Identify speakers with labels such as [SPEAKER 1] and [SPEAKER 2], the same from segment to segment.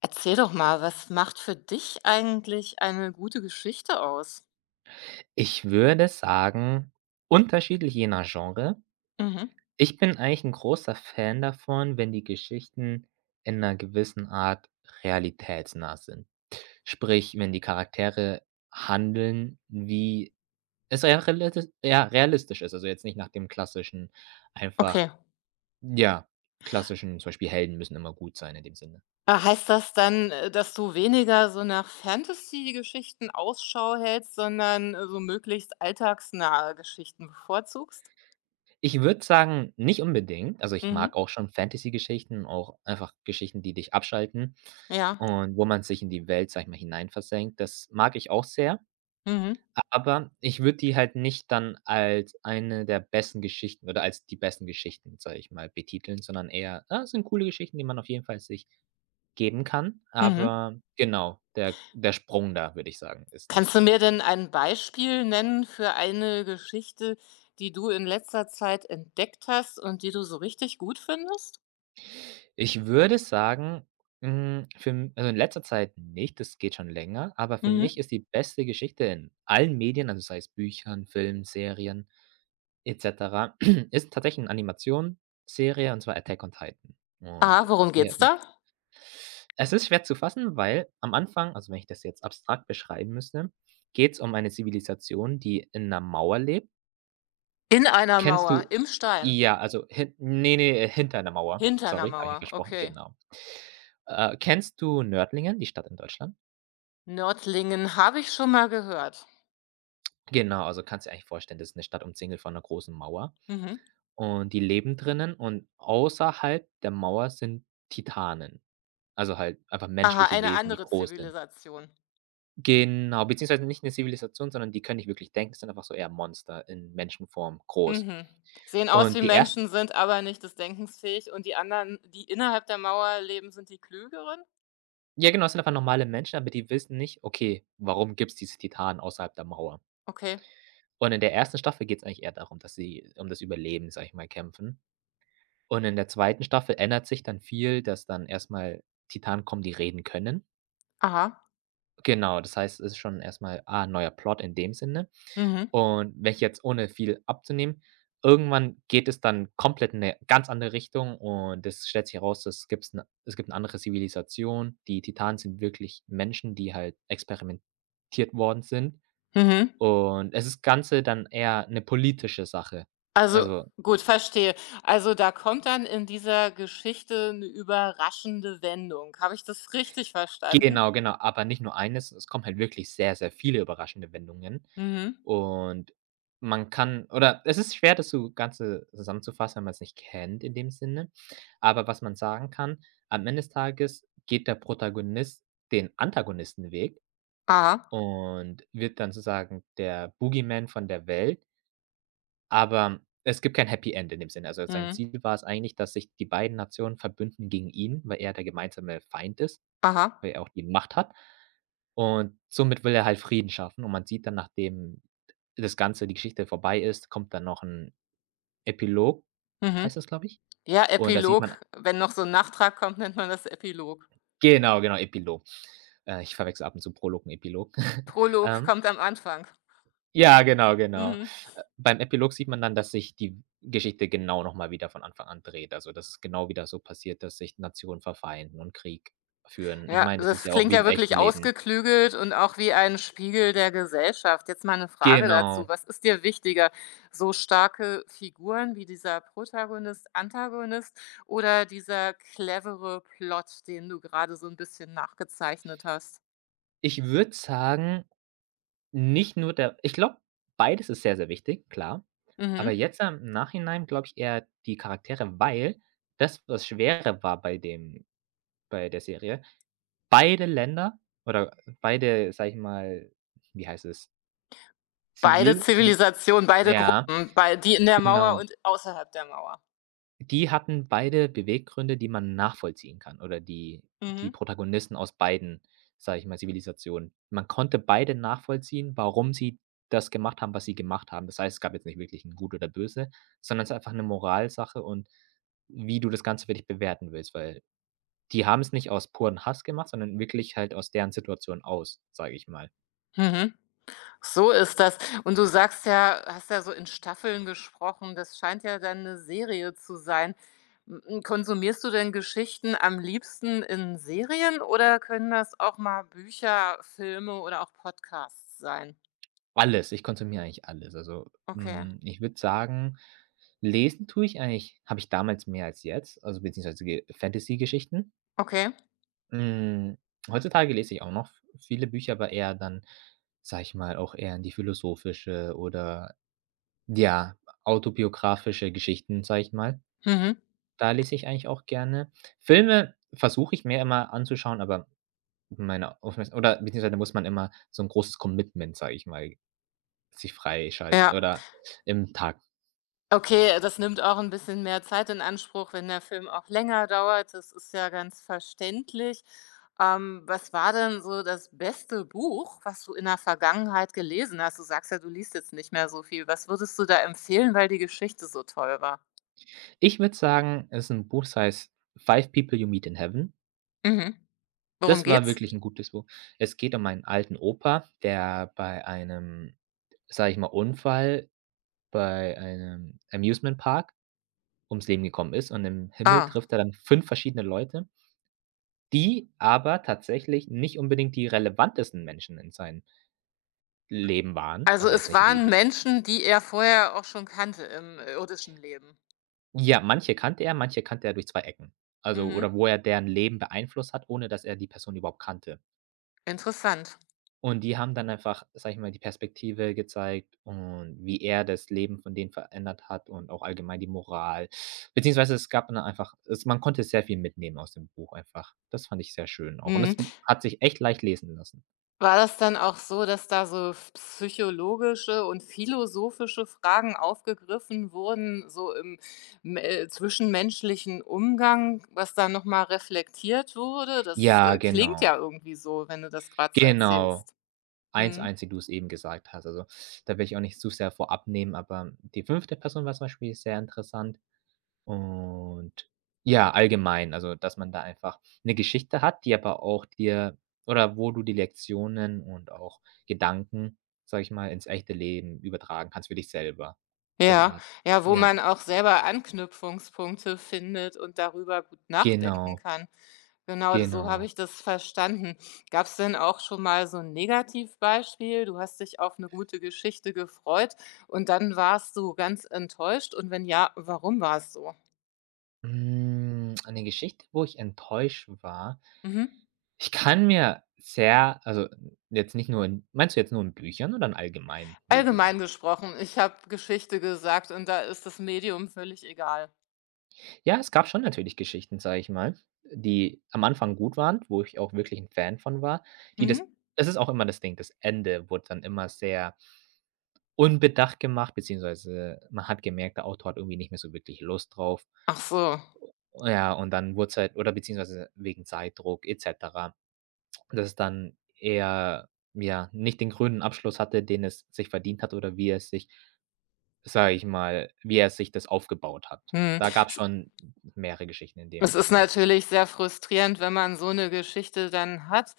[SPEAKER 1] Erzähl doch mal, was macht für dich eigentlich eine gute Geschichte aus?
[SPEAKER 2] Ich würde sagen, unterschiedlich je nach Genre.
[SPEAKER 1] Mhm.
[SPEAKER 2] Ich bin eigentlich ein großer Fan davon, wenn die Geschichten in einer gewissen Art realitätsnah sind. Sprich, wenn die Charaktere handeln, wie es rea relati ja, realistisch ist. Also, jetzt nicht nach dem klassischen einfach
[SPEAKER 1] Okay.
[SPEAKER 2] ja, klassischen zum Beispiel Helden müssen immer gut sein in dem Sinne.
[SPEAKER 1] Heißt das dann, dass du weniger so nach Fantasy-Geschichten Ausschau hältst, sondern, so möglichst alltagsnahe Geschichten bevorzugst?
[SPEAKER 2] Ich würde sagen, nicht unbedingt. Also, ich
[SPEAKER 1] Mhm.
[SPEAKER 2] mag auch schon Fantasy-Geschichten, auch einfach Geschichten, die dich abschalten
[SPEAKER 1] Ja.
[SPEAKER 2] und wo man sich in die Welt, sage ich mal, hineinversenkt. Das mag ich auch sehr,
[SPEAKER 1] Mhm.
[SPEAKER 2] aber ich würde die halt nicht dann als eine der besten Geschichten oder als die besten Geschichten, sage ich mal, betiteln, sondern eher, ah, es sind coole Geschichten, die man auf jeden Fall sich geben kann.
[SPEAKER 1] Mhm.
[SPEAKER 2] Aber genau, der Sprung da, würde ich sagen, ist
[SPEAKER 1] Kannst
[SPEAKER 2] nicht.
[SPEAKER 1] du mir denn ein Beispiel nennen für eine Geschichte, die du in letzter Zeit entdeckt hast und die du so richtig gut findest?
[SPEAKER 2] Ich würde sagen, hm, für m also in letzter Zeit nicht, das geht schon länger, aber für
[SPEAKER 1] Mhm.
[SPEAKER 2] mich ist die beste Geschichte in allen Medien, also sei es Büchern, Filmen, Serien et cetera, ist tatsächlich eine Animationsserie, und zwar Attack on Titan. Und
[SPEAKER 1] Ah, worum
[SPEAKER 2] die
[SPEAKER 1] geht's
[SPEAKER 2] hat mich,
[SPEAKER 1] da?
[SPEAKER 2] es ist schwer zu fassen, weil am Anfang, also wenn ich das jetzt abstrakt beschreiben müsste, geht es um eine Zivilisation, die in einer Mauer lebt.
[SPEAKER 1] In einer
[SPEAKER 2] Kennst
[SPEAKER 1] Mauer,
[SPEAKER 2] du
[SPEAKER 1] im Stein,
[SPEAKER 2] ja, also hin ne, ne, hinter 'ner Mauer.
[SPEAKER 1] hinter einer
[SPEAKER 2] Sorry, habe ich
[SPEAKER 1] Mauer,
[SPEAKER 2] versprochen,
[SPEAKER 1] okay.
[SPEAKER 2] genau. Kennst du Nördlingen, die Stadt in Deutschland?
[SPEAKER 1] Nördlingen habe ich schon mal gehört.
[SPEAKER 2] Genau, also kannst dir eigentlich vorstellen, das ist 'ne Stadt umzingelt von 'ner großen Mauer
[SPEAKER 1] Mhm.
[SPEAKER 2] und die leben drinnen und außerhalb der Mauer sind Titanen, also halt einfach
[SPEAKER 1] Aha,
[SPEAKER 2] menschliche
[SPEAKER 1] eine
[SPEAKER 2] Wesen, die
[SPEAKER 1] andere
[SPEAKER 2] groß sind.
[SPEAKER 1] Zivilisation.
[SPEAKER 2] Genau, beziehungsweise nicht 'ne Zivilisation, sondern die können nicht wirklich denken, sind einfach so eher Monster in Menschenform groß.
[SPEAKER 1] Mhm. Sehen aus
[SPEAKER 2] Und
[SPEAKER 1] wie
[SPEAKER 2] die erst
[SPEAKER 1] Menschen, sind aber nicht des Denkens fähig und die anderen, die innerhalb der Mauer leben, sind die klügeren?
[SPEAKER 2] Ja, genau, es sind einfach normale Menschen, aber die wissen nicht: „Okay, warum gibt es diese Titanen außerhalb der Mauer?“
[SPEAKER 1] Okay.
[SPEAKER 2] Und in der ersten Staffel geht es eigentlich eher darum, dass sie um das Überleben, sage ich mal, kämpfen. Und in der zweiten Staffel ändert sich dann viel, dass dann erstmal Titanen kommen, die reden können.
[SPEAKER 1] Aha.
[SPEAKER 2] Genau, das heißt, es ist schon erstmal mal, ah, ein neuer Plot in dem Sinne.
[SPEAKER 1] Mhm.
[SPEAKER 2] Und wenn ich jetzt ohne viel abzunehmen, irgendwann geht es dann komplett in eine ganz andere Richtung und es stellt sich heraus, es gibt eine andere Zivilisation. Die Titanen sind wirklich Menschen, die halt experimentiert worden sind.
[SPEAKER 1] Mhm.
[SPEAKER 2] Und es ist Ganze dann eher eine politische Sache.
[SPEAKER 1] Also,
[SPEAKER 2] Also
[SPEAKER 1] gut, verstehe. Also, da kommt dann in dieser Geschichte eine überraschende Wendung. Habe ich das richtig verstanden?
[SPEAKER 2] genau, genau, aber nicht nur eines, es kommen halt wirklich sehr, sehr viele überraschende Wendungen
[SPEAKER 1] Mhm.
[SPEAKER 2] und man kann, oder es ist schwer, das so Ganze zusammenzufassen, wenn man's nicht kennt in dem Sinne. Aber was man sagen kann, am Ende des Tages geht der Protagonist den Antagonistenweg
[SPEAKER 1] Aha.
[SPEAKER 2] und wird dann sozusagen der Boogeyman von der Welt, aber es gibt kein Happy End in dem Sinne. Also, sein
[SPEAKER 1] Mhm.
[SPEAKER 2] Ziel war es eigentlich, dass sich die beiden Nationen verbünden gegen ihn, weil er der gemeinsame Feind ist,
[SPEAKER 1] Aha.
[SPEAKER 2] weil er auch die Macht hat. Und somit will er halt Frieden schaffen und man sieht dann, nachdem das Ganze, die Geschichte vorbei ist, kommt dann noch ein Epilog,
[SPEAKER 1] Mhm.
[SPEAKER 2] heißt das, glaube ich.
[SPEAKER 1] Ja,
[SPEAKER 2] Und da sieht
[SPEAKER 1] Epilog.
[SPEAKER 2] man
[SPEAKER 1] Wenn noch so ein Nachtrag kommt, nennt man das Epilog.
[SPEAKER 2] genau, genau, Epilog. Ich verwechsle ab und zu Prolog und Epilog.
[SPEAKER 1] Prolog
[SPEAKER 2] Ähm,
[SPEAKER 1] kommt am Anfang.
[SPEAKER 2] ja, genau, genau.
[SPEAKER 1] Mhm.
[SPEAKER 2] Beim Epilog sieht man dann, dass sich die Geschichte genau noch mal wieder von Anfang an dreht. Also, dass es genau wieder so passiert, dass sich Nationen verfeinden und Krieg führen. Ich
[SPEAKER 1] Ja,
[SPEAKER 2] meine, das ist
[SPEAKER 1] das
[SPEAKER 2] ja auch
[SPEAKER 1] klingt
[SPEAKER 2] wie
[SPEAKER 1] ja
[SPEAKER 2] im echten
[SPEAKER 1] wirklich
[SPEAKER 2] Leben.
[SPEAKER 1] ausgeklügelt und auch wie ein Spiegel der Gesellschaft. Jetzt mal eine Frage dazu.
[SPEAKER 2] Genau.
[SPEAKER 1] Was ist dir wichtiger, so starke Figuren wie dieser Protagonist, Antagonist oder dieser clevere Plot, den du gerade so ein bisschen nachgezeichnet hast?
[SPEAKER 2] Ich würde sagen, Nicht nur der ich glaube, beides ist sehr, sehr wichtig, klar. Aber
[SPEAKER 1] Mhm.
[SPEAKER 2] jetzt im Nachhinein glaube ich eher die Charaktere, weil das, was schwerer war bei der Serie, beide Länder oder beide, sage ich mal, wie heißt es,
[SPEAKER 1] Beide
[SPEAKER 2] Zivil Zivil
[SPEAKER 1] Zivilisationen, beide
[SPEAKER 2] ja,
[SPEAKER 1] Gruppen, bei die in der Mauer
[SPEAKER 2] genau.
[SPEAKER 1] und außerhalb der Mauer.
[SPEAKER 2] Die hatten beide Beweggründe, die man nachvollziehen kann, oder die
[SPEAKER 1] Mhm.
[SPEAKER 2] Protagonisten aus beiden, sage ich mal, Zivilisationen. Man konnte beide nachvollziehen, warum sie das gemacht haben, was sie gemacht haben. Das heißt, es gab jetzt nicht wirklich ein Gut oder Böse, sondern es ist einfach eine Moralsache und wie du das Ganze für dich bewerten willst, weil die haben es nicht aus puren Hass gemacht, sondern wirklich halt aus deren Situation aus, sage ich mal.
[SPEAKER 1] Mhm. So ist das. Und du sagst ja hast ja so in Staffeln gesprochen, das scheint ja dann eine Serie zu sein. Konsumierst du denn Geschichten am liebsten in Serien oder können das auch mal Bücher, Filme oder auch Podcasts sein?
[SPEAKER 2] Alles, ich konsumiere eigentlich alles. Also,
[SPEAKER 1] Okay,
[SPEAKER 2] hm, ich würde sagen, lesen tue ich eigentlich habe ich damals mehr als jetzt, also beziehungsweise Ge Fantasy-Geschichten.
[SPEAKER 1] okay.
[SPEAKER 2] Hm, heutzutage lese ich auch noch viele Bücher, aber eher dann, sage ich mal, auch eher in die philosophische oder ja, autobiografische Geschichten, sage ich mal.
[SPEAKER 1] Mhm.
[SPEAKER 2] Da lese ich eigentlich auch gerne. Filme versuche ich mir immer anzuschauen, aber meine Aufmerksam oder beziehungsweise muss man immer so ein großes Commitment, sage ich mal, sich freischalten
[SPEAKER 1] Ja.
[SPEAKER 2] oder im Tag.
[SPEAKER 1] Okay, das nimmt auch ein bisschen mehr Zeit in Anspruch, wenn der Film auch länger dauert. Das ist ja ganz verständlich. Was war denn so das beste Buch, was du in der Vergangenheit gelesen hast? Du sagst ja, du liest jetzt nicht mehr so viel. Was würdest du da empfehlen, weil die Geschichte so toll war?
[SPEAKER 2] Ich würde sagen, es ist ein Buch, das heißt „Five People You Meet in Heaven“.
[SPEAKER 1] Mhm. Worum
[SPEAKER 2] Das war
[SPEAKER 1] geht's?
[SPEAKER 2] wirklich ein gutes Buch. Es geht um einen alten Opa, der bei einem, sage ich mal, Unfall bei einem Amusement Park ums Leben gekommen ist und im Himmel
[SPEAKER 1] Ah,
[SPEAKER 2] trifft er dann 5 verschiedene Leute, die aber tatsächlich nicht unbedingt die relevantesten Menschen in seinem Leben waren.
[SPEAKER 1] also
[SPEAKER 2] Also, jetzt
[SPEAKER 1] es
[SPEAKER 2] nicht irgendwie
[SPEAKER 1] waren
[SPEAKER 2] die,
[SPEAKER 1] Menschen, die er vorher auch schon kannte im irdischen Leben.
[SPEAKER 2] ja, manche kannte er durch 2 Ecken. Also
[SPEAKER 1] Mhm.
[SPEAKER 2] oder wo er deren Leben beeinflusst hat, ohne dass er die Person überhaupt kannte.
[SPEAKER 1] Interessant.
[SPEAKER 2] Und die haben dann einfach, sage ich mal, die Perspektive gezeigt und wie er das Leben von denen verändert hat und auch allgemein die Moral. Beziehungsweise es gab dann einfach, es man konnte sehr viel mitnehmen aus dem Buch einfach. Das fand ich sehr schön auch. Und es
[SPEAKER 1] Mhm.
[SPEAKER 2] hat sich echt leicht lesen lassen.
[SPEAKER 1] War das dann auch so, dass da so psychologische und philosophische Fragen aufgegriffen wurden, so im m zwischenmenschlichen Umgang, was da nochmal reflektiert wurde? Das,
[SPEAKER 2] Ja,
[SPEAKER 1] klingt
[SPEAKER 2] genau.
[SPEAKER 1] ja irgendwie so, wenn du das gerade so
[SPEAKER 2] Genau.
[SPEAKER 1] erzählst.
[SPEAKER 2] eins
[SPEAKER 1] Mhm.
[SPEAKER 2] eins, wie du es eben gesagt hast. Also, da will ich auch nicht zu sehr vorab nehmen, aber die fünfte Person war zum Beispiel sehr interessant. Und ja, allgemein, also, dass man da einfach eine Geschichte hat, die aber auch dir, oder wo du die Lektionen und auch Gedanken, sage ich mal, ins echte Leben übertragen kannst für dich selber. So eine
[SPEAKER 1] Ja,
[SPEAKER 2] Art.
[SPEAKER 1] ja, wo
[SPEAKER 2] Ja,
[SPEAKER 1] man auch selber Anknüpfungspunkte findet und darüber gut nachdenken
[SPEAKER 2] genau,
[SPEAKER 1] kann. Genau, so habe
[SPEAKER 2] genau.
[SPEAKER 1] ich das verstanden. Gab es denn auch schon mal so ein Negativbeispiel? Du hast dich auf eine gute Geschichte gefreut und dann warst du ganz enttäuscht und wenn ja, warum war es so?
[SPEAKER 2] Hm, eine Geschichte, wo ich enttäuscht war.
[SPEAKER 1] Mhm.
[SPEAKER 2] Ich kann mir sehr, also, jetzt nicht nur in meinst du jetzt nur in Büchern oder in allgemeinen Medium?
[SPEAKER 1] Allgemein gesprochen, ich habe Geschichte gesagt und da ist das Medium völlig egal.
[SPEAKER 2] Ja, es gab schon natürlich Geschichten, sage ich mal, die am Anfang gut waren, wo ich auch wirklich 'n Fan von war, die das
[SPEAKER 1] Mhm.
[SPEAKER 2] das ist auch immer das Ding, das Ende wurde dann immer sehr unbedacht gemacht, beziehungsweise man hat gemerkt, der Autor hat irgendwie nicht mehr so wirklich Lust drauf.
[SPEAKER 1] Ach so.
[SPEAKER 2] Oh ja, und dann wurde es halt, oder beziehungsweise wegen Zeitdruck et cetera, dass es dann eher, ja, nicht den krönenden Abschluss hatte, den es sich verdient hat oder wie er es sich, sage ich mal, wie er sich das aufgebaut hat.
[SPEAKER 1] Mhm.
[SPEAKER 2] Da gab's
[SPEAKER 1] Es
[SPEAKER 2] schon mehrere Geschichten in dem
[SPEAKER 1] es ist
[SPEAKER 2] Kontext.
[SPEAKER 1] natürlich sehr frustrierend, wenn man so eine Geschichte dann hat.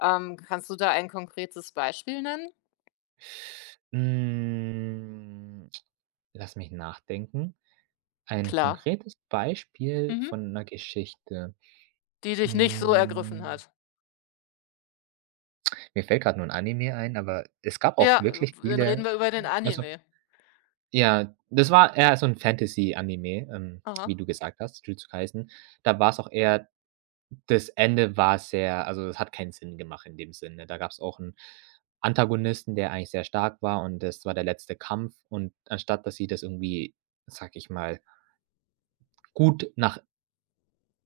[SPEAKER 1] Kannst du da ein konkretes Beispiel nennen?
[SPEAKER 2] Hm, lass mich nachdenken. Ein
[SPEAKER 1] Klar.
[SPEAKER 2] konkretes Beispiel
[SPEAKER 1] Mhm.
[SPEAKER 2] von einer Geschichte.
[SPEAKER 1] Die dich nicht so ergriffen
[SPEAKER 2] Hm,
[SPEAKER 1] hat.
[SPEAKER 2] mir fällt gerade nur 'n Anime ein, aber es gab auch
[SPEAKER 1] Ja,
[SPEAKER 2] wirklich
[SPEAKER 1] dann reden
[SPEAKER 2] viele,
[SPEAKER 1] wir über den
[SPEAKER 2] also,
[SPEAKER 1] Anime.
[SPEAKER 2] ja, das war eher so ein Fantasy-Anime, wie
[SPEAKER 1] Aha.
[SPEAKER 2] du gesagt hast, Jujutsu Kaisen. Da war es auch eher. Das Ende war sehr, also, es hat keinen Sinn gemacht in dem Sinne. Da gab es auch einen Antagonisten, der eigentlich sehr stark war und das war der letzte Kampf und anstatt, dass sie das irgendwie, sag ich mal, gut nach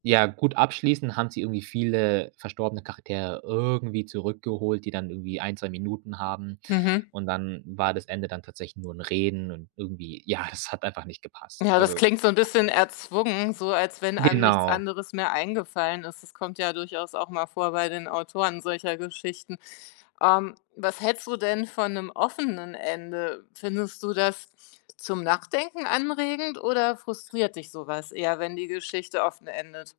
[SPEAKER 2] ja, gut abschließen, haben sie irgendwie viele verstorbene Charaktere irgendwie zurückgeholt, die dann irgendwie ein 2 Minuten haben
[SPEAKER 1] Mhm.
[SPEAKER 2] und dann war das Ende dann tatsächlich nur ein Reden und irgendwie ja, das hat einfach nicht gepasst.
[SPEAKER 1] Ja, das
[SPEAKER 2] Also
[SPEAKER 1] klingt so ein bisschen erzwungen, so als wenn einem nichts
[SPEAKER 2] genau.
[SPEAKER 1] anderes mehr eingefallen ist. Das kommt ja durchaus auch mal vor bei den Autoren solcher Geschichten. Was hältst du denn von einem offenen Ende? Findest du das zum Nachdenken anregend oder frustriert dich sowas eher, wenn die Geschichte offen endet?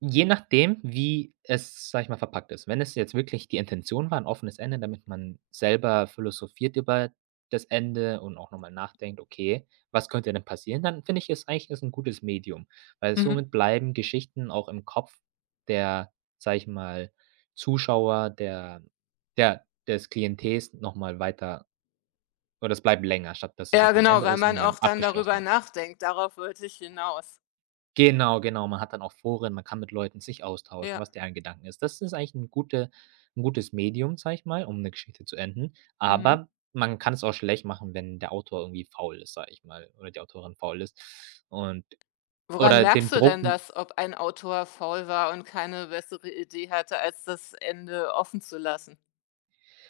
[SPEAKER 2] Je nachdem, wie es, sage ich mal, verpackt ist. Wenn es jetzt wirklich die Intention war, ein offenes Ende, damit man selber philosophiert über das Ende und auch nochmal nachdenkt: „Okay, was könnte denn passieren?“ Dann finde ich es eigentlich, ist 'n gutes Medium, weil
[SPEAKER 1] Mhm.
[SPEAKER 2] somit bleiben Geschichten auch im Kopf der, sage ich mal, Zuschauer, der des Klientels nochmal weiter, oder es bleibt länger, statt dass es
[SPEAKER 1] Ja,
[SPEAKER 2] einfach ein
[SPEAKER 1] genau,
[SPEAKER 2] Ende
[SPEAKER 1] weil
[SPEAKER 2] ist und
[SPEAKER 1] man
[SPEAKER 2] man
[SPEAKER 1] auch dann
[SPEAKER 2] abgeschlossen
[SPEAKER 1] darüber
[SPEAKER 2] hat.
[SPEAKER 1] nachdenkt. Darauf wollte ich hinaus.
[SPEAKER 2] Genau, genau. Man hat dann auch Foren, man kann mit Leuten sich austauschen,
[SPEAKER 1] Ja.
[SPEAKER 2] was deren Gedanken ist. Das ist eigentlich ein gute 'n gutes Medium, sage ich mal, um eine Geschichte zu enden,
[SPEAKER 1] Mhm.
[SPEAKER 2] aber man kann es auch schlecht machen, wenn der Autor irgendwie faul ist, sage ich mal, oder die Autorin faul ist und
[SPEAKER 1] Woran
[SPEAKER 2] oder dem
[SPEAKER 1] merkst du
[SPEAKER 2] Druck
[SPEAKER 1] denn das, ob ein Autor faul war und keine bessere Idee hatte, als das Ende offen zu lassen?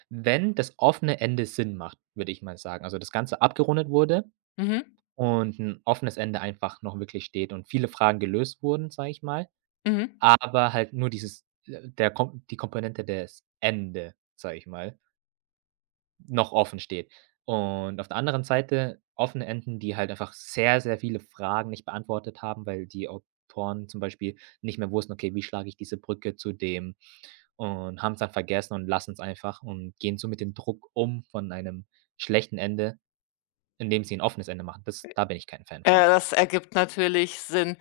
[SPEAKER 2] wenn das offene Ende Sinn macht, würde ich mal sagen. Also, das Ganze abgerundet wurde
[SPEAKER 1] Mhm,
[SPEAKER 2] und ein offenes Ende einfach noch wirklich steht und viele Fragen gelöst wurden, sage ich mal,
[SPEAKER 1] mhm.
[SPEAKER 2] aber halt nur dieses der Kom die Komponente des Ende, sage ich mal, noch offen steht. Und auf der anderen Seite offene Enden, die halt einfach sehr, sehr viele Fragen nicht beantwortet haben, weil die Autoren zum Beispiel nicht mehr wussten: „Okay, wie schlage ich diese Brücke zu dem?“ Und haben's dann vergessen und lassen es einfach und gehen so mit dem Druck um von einem schlechten Ende, indem sie ein offenes Ende machen. Das Da bin ich kein Fan von.
[SPEAKER 1] Das ergibt natürlich Sinn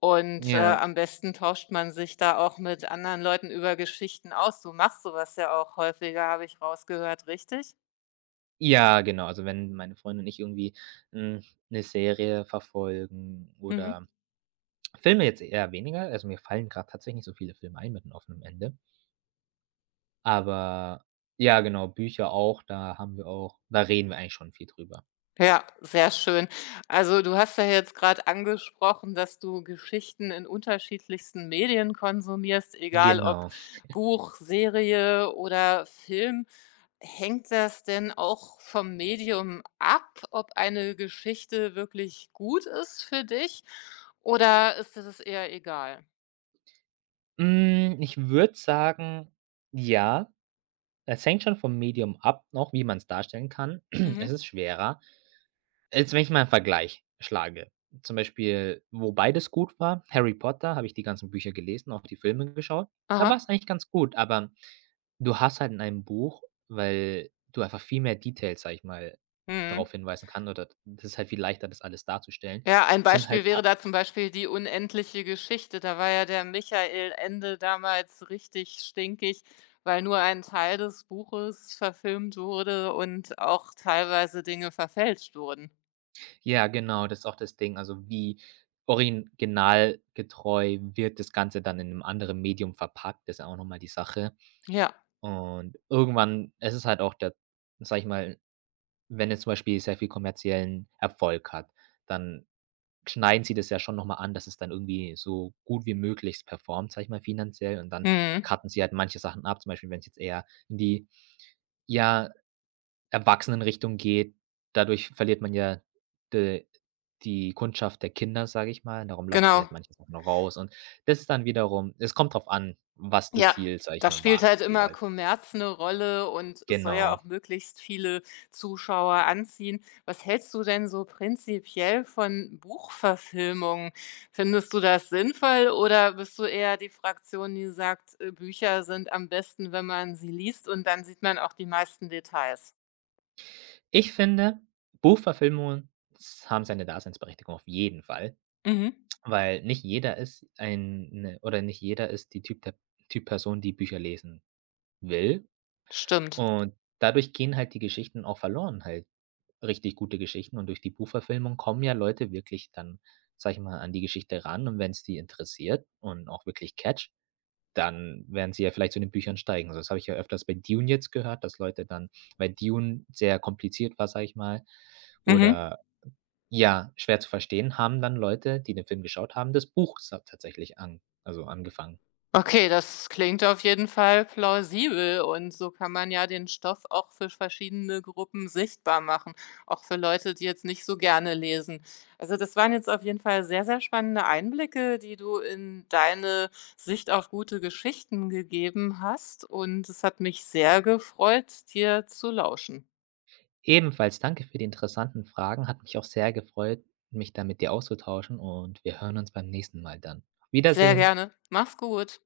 [SPEAKER 1] und,
[SPEAKER 2] Ja.
[SPEAKER 1] am besten tauscht man sich da auch mit anderen Leuten über Geschichten aus. Du machst so was ja auch häufiger, habe ich rausgehört, richtig?
[SPEAKER 2] Ja, genau. Also, wenn meine Freundin und ich irgendwie eine Serie verfolgen
[SPEAKER 1] Mhm.
[SPEAKER 2] oder Filme jetzt eher weniger. Also, mir fallen gerade tatsächlich nicht so viele Filme ein mit einem offenen Ende. Aber ja, genau, Bücher auch, da reden wir eigentlich schon viel drüber.
[SPEAKER 1] Ja, sehr schön. Also du hast ja jetzt gerade angesprochen, dass du Geschichten in unterschiedlichsten Medien konsumierst, egal ob
[SPEAKER 2] Genau.
[SPEAKER 1] Buch, Serie oder Film. Hängt das denn auch vom Medium ab, ob eine Geschichte wirklich gut ist für dich oder ist es das eher egal?
[SPEAKER 2] Hm, ich würde sagen, ja, es hängt schon vom Medium ab noch, wie man's darstellen kann.
[SPEAKER 1] Mhm.
[SPEAKER 2] Es ist schwerer. Jetzt, wenn ich mal einen Vergleich schlage, zum Beispiel, wo beides gut war, Harry Potter, habe ich die ganzen Bücher gelesen, auch die Filme geschaut. Da war es
[SPEAKER 1] Aha.
[SPEAKER 2] eigentlich ganz gut, aber du hast halt in einem Buch, weil du einfach viel mehr Details, sage ich mal,
[SPEAKER 1] Mhm.
[SPEAKER 2] darauf hinweisen kann, oder das ist halt viel leichter, das alles darzustellen,
[SPEAKER 1] Ja, ein
[SPEAKER 2] sind
[SPEAKER 1] Beispiel
[SPEAKER 2] halt
[SPEAKER 1] wäre
[SPEAKER 2] pa,
[SPEAKER 1] da zum Beispiel die unendliche Geschichte. Da war ja der Michael Ende damals richtig stinkig, weil nur ein Teil des Buches verfilmt wurde und auch teilweise Dinge verfälscht wurden.
[SPEAKER 2] ja, genau, das ist auch das Ding. Also, wie originalgetreu wird das Ganze dann in 'nem anderen Medium verpackt, ist ja auch noch mal die Sache.
[SPEAKER 1] Ja,
[SPEAKER 2] Und irgendwann, es ist halt auch der, sage ich mal, wenn es zum Beispiel sehr viel kommerziellen Erfolg hat, dann schneiden sie das ja schon noch mal an, dass es dann irgendwie so gut wie möglich performt, sag ich mal, finanziell und dann
[SPEAKER 1] mhm,
[SPEAKER 2] cutten sie halt manche Sachen ab. Zum Beispiel, wenn es jetzt eher in die, ja, Erwachsenenrichtung geht, dadurch verliert man ja de die Kundschaft der Kinder, sage ich mal. Darum lassen sie halt
[SPEAKER 1] genau.
[SPEAKER 2] manche Sachen noch raus und das ist dann wiederum, es kommt drauf an, was das
[SPEAKER 1] Ja,
[SPEAKER 2] Ziel, sage ich
[SPEAKER 1] da
[SPEAKER 2] mal,
[SPEAKER 1] spielt
[SPEAKER 2] war
[SPEAKER 1] halt immer
[SPEAKER 2] jeweils.
[SPEAKER 1] Kommerz 'ne Rolle und es soll ja
[SPEAKER 2] Genau.
[SPEAKER 1] auch möglichst viele Zuschauer anziehen. Was hältst du denn so prinzipiell von Buchverfilmungen? Findest du das sinnvoll oder bist du eher die Fraktion, die sagt, Bücher sind am besten, wenn man sie liest und dann sieht man auch die meisten Details?
[SPEAKER 2] Ich finde, Buchverfilmungen haben seine Daseinsberechtigung auf jeden Fall,
[SPEAKER 1] Mhm,
[SPEAKER 2] weil nicht jeder ist ein 'ne oder nicht jeder ist die Typ der Typ Person, die Bücher lesen will.
[SPEAKER 1] stimmt.
[SPEAKER 2] Und dadurch gehen halt die Geschichten auch verloren, halt richtig gute Geschichten. Und durch die Buchverfilmung kommen ja Leute wirklich dann, sage ich mal, an die Geschichte ran. Und wenn es die interessiert und auch wirklich catcht, dann werden sie ja vielleicht zu den Büchern steigen. So, das habe ich ja öfters bei Dune jetzt gehört, dass Leute dann, weil Dune sehr kompliziert war, sage ich mal,
[SPEAKER 1] Mhm.
[SPEAKER 2] oder ja, schwer zu verstehen, haben dann Leute, die den Film geschaut haben, das Buch sa tatsächlich an also angefangen.
[SPEAKER 1] Okay, das klingt auf jeden Fall plausibel und so kann man ja den Stoff auch für verschiedene Gruppen sichtbar machen, auch für Leute, die jetzt nicht so gerne lesen. Also das waren jetzt auf jeden Fall sehr, sehr spannende Einblicke, die du in deine Sicht auf gute Geschichten gegeben hast und es hat mich sehr gefreut, dir zu lauschen.
[SPEAKER 2] Ebenfalls danke für die interessanten Fragen. Hat mich auch sehr gefreut, mich da mit dir auszutauschen und wir hören uns beim nächsten Mal dann. Auf
[SPEAKER 1] Sehr
[SPEAKER 2] Wiedersehen.
[SPEAKER 1] gerne. Mach's gut.